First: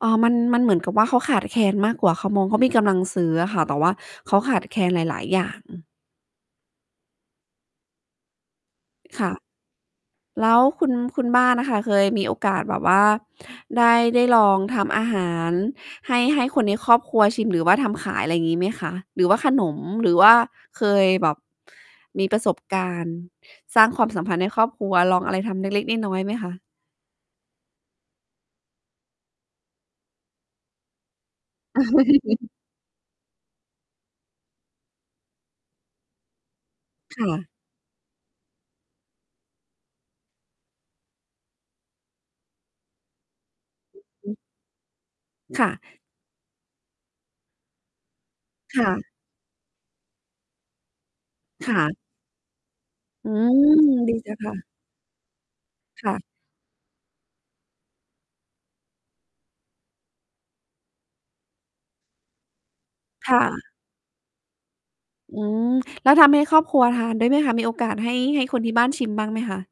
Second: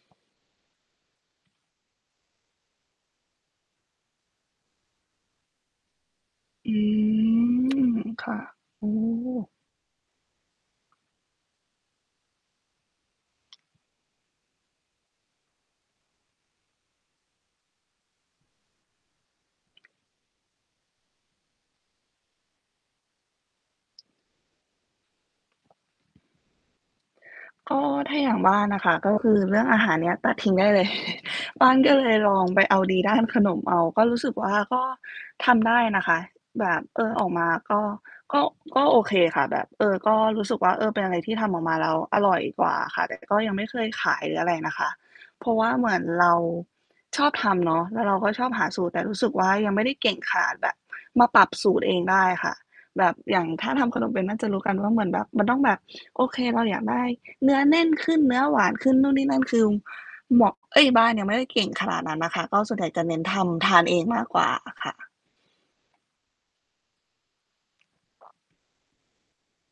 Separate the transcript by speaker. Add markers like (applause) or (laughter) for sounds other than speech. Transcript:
Speaker 1: อ๋อ มัน มันเหมือนกับว่า เขาขาดแคลนมากกว่า เขามอง เขามีกำลังซื้ออะค่ะ แต่ว่าเขาขาดแคลนหลาย ๆ อย่าง
Speaker 2: อืม ค่ะ โอ้
Speaker 1: ค่ะ แล้วคุณ คุณบ้านน่ะค่ะ เคยมีโอกาสแบบว่าได้ ได้ลองทำอาหารให้ ให้คนในครอบครัวชิมหรือว่าทำขาย ไรงี้ไหมคะ? หรือว่าขนม หรือว่าเคยแบบมีประสบการณ์สร้างความสัมพันธ์ในครอบครัว ลองอะไรทำเล็ก ๆ น้อย ๆ ไหมคะ?
Speaker 2: ก็ ถ้าอย่างบ้านน่ะค่ะ ก็คือเรื่องอาหารเนี้ยตัดทิ้งได้เลย (chuckles) บ้านก็เลยลอง
Speaker 1: (chuckles)
Speaker 2: ไปเอาดีด้านขนมเอา ก็รู้สึกว่า ก็ทำได้นะคะ แบบ เออ
Speaker 1: ค
Speaker 2: อ
Speaker 1: ่
Speaker 2: อกม
Speaker 1: ะ
Speaker 2: าก็ ก็ ก็โอเคค่ะ แบบ เออ ก็รู้สึกว่า เออ เป็นอะไรที่ทำออกมาแล้วอร่อยกว่าค่ะ แต่ก็ยังไม่เคย
Speaker 1: อือ
Speaker 2: ขาย
Speaker 1: ฮ
Speaker 2: หรื
Speaker 1: ึ
Speaker 2: ออะไรนะคะ เพราะว
Speaker 1: ค
Speaker 2: ่
Speaker 1: ่ะ
Speaker 2: าเหมือนเราชอบทำเนาะ แล้วเราก็ชอบหา
Speaker 1: ค
Speaker 2: สู
Speaker 1: ่
Speaker 2: ตร แต่
Speaker 1: ะ
Speaker 2: รู้สึกว่า ยังไม่ได้เก่งขนาดแบบมาปรับส
Speaker 1: ค
Speaker 2: ู
Speaker 1: ่
Speaker 2: ตรเอ
Speaker 1: ะ
Speaker 2: งได้ค่ะ แบบ
Speaker 1: อื
Speaker 2: อย่าง ถ้าท
Speaker 1: ม
Speaker 2: ำขนม
Speaker 1: ดี
Speaker 2: เป็น
Speaker 1: จ
Speaker 2: น
Speaker 1: ั
Speaker 2: ่
Speaker 1: ง
Speaker 2: าจ
Speaker 1: ค
Speaker 2: ะ
Speaker 1: ่
Speaker 2: ร
Speaker 1: ะ
Speaker 2: ู้กันว่า เหมือนแบบมันต้องแบบ
Speaker 1: ค่ะ
Speaker 2: โอเค เราอยากได้เนื้อแน่นขึ้น เนื้อหวานขึ้น นู่นนี่นั่น คือหมวก เอ๊ย บ้านยังไม่ได้เก่งขนาดนั้นน่ะค่ะ ก็ส่วนใหญ่จะเน้น
Speaker 1: ค
Speaker 2: ท
Speaker 1: ่
Speaker 2: ำ
Speaker 1: ะ
Speaker 2: ทานเองมากกว่าอะค่ะ
Speaker 1: อืม แล้วทำให้ครอบครัวทานด้วยไหมคะ? มีโอกาสให้ ให้คนที่บ้านชิมบ้างไหมคะ?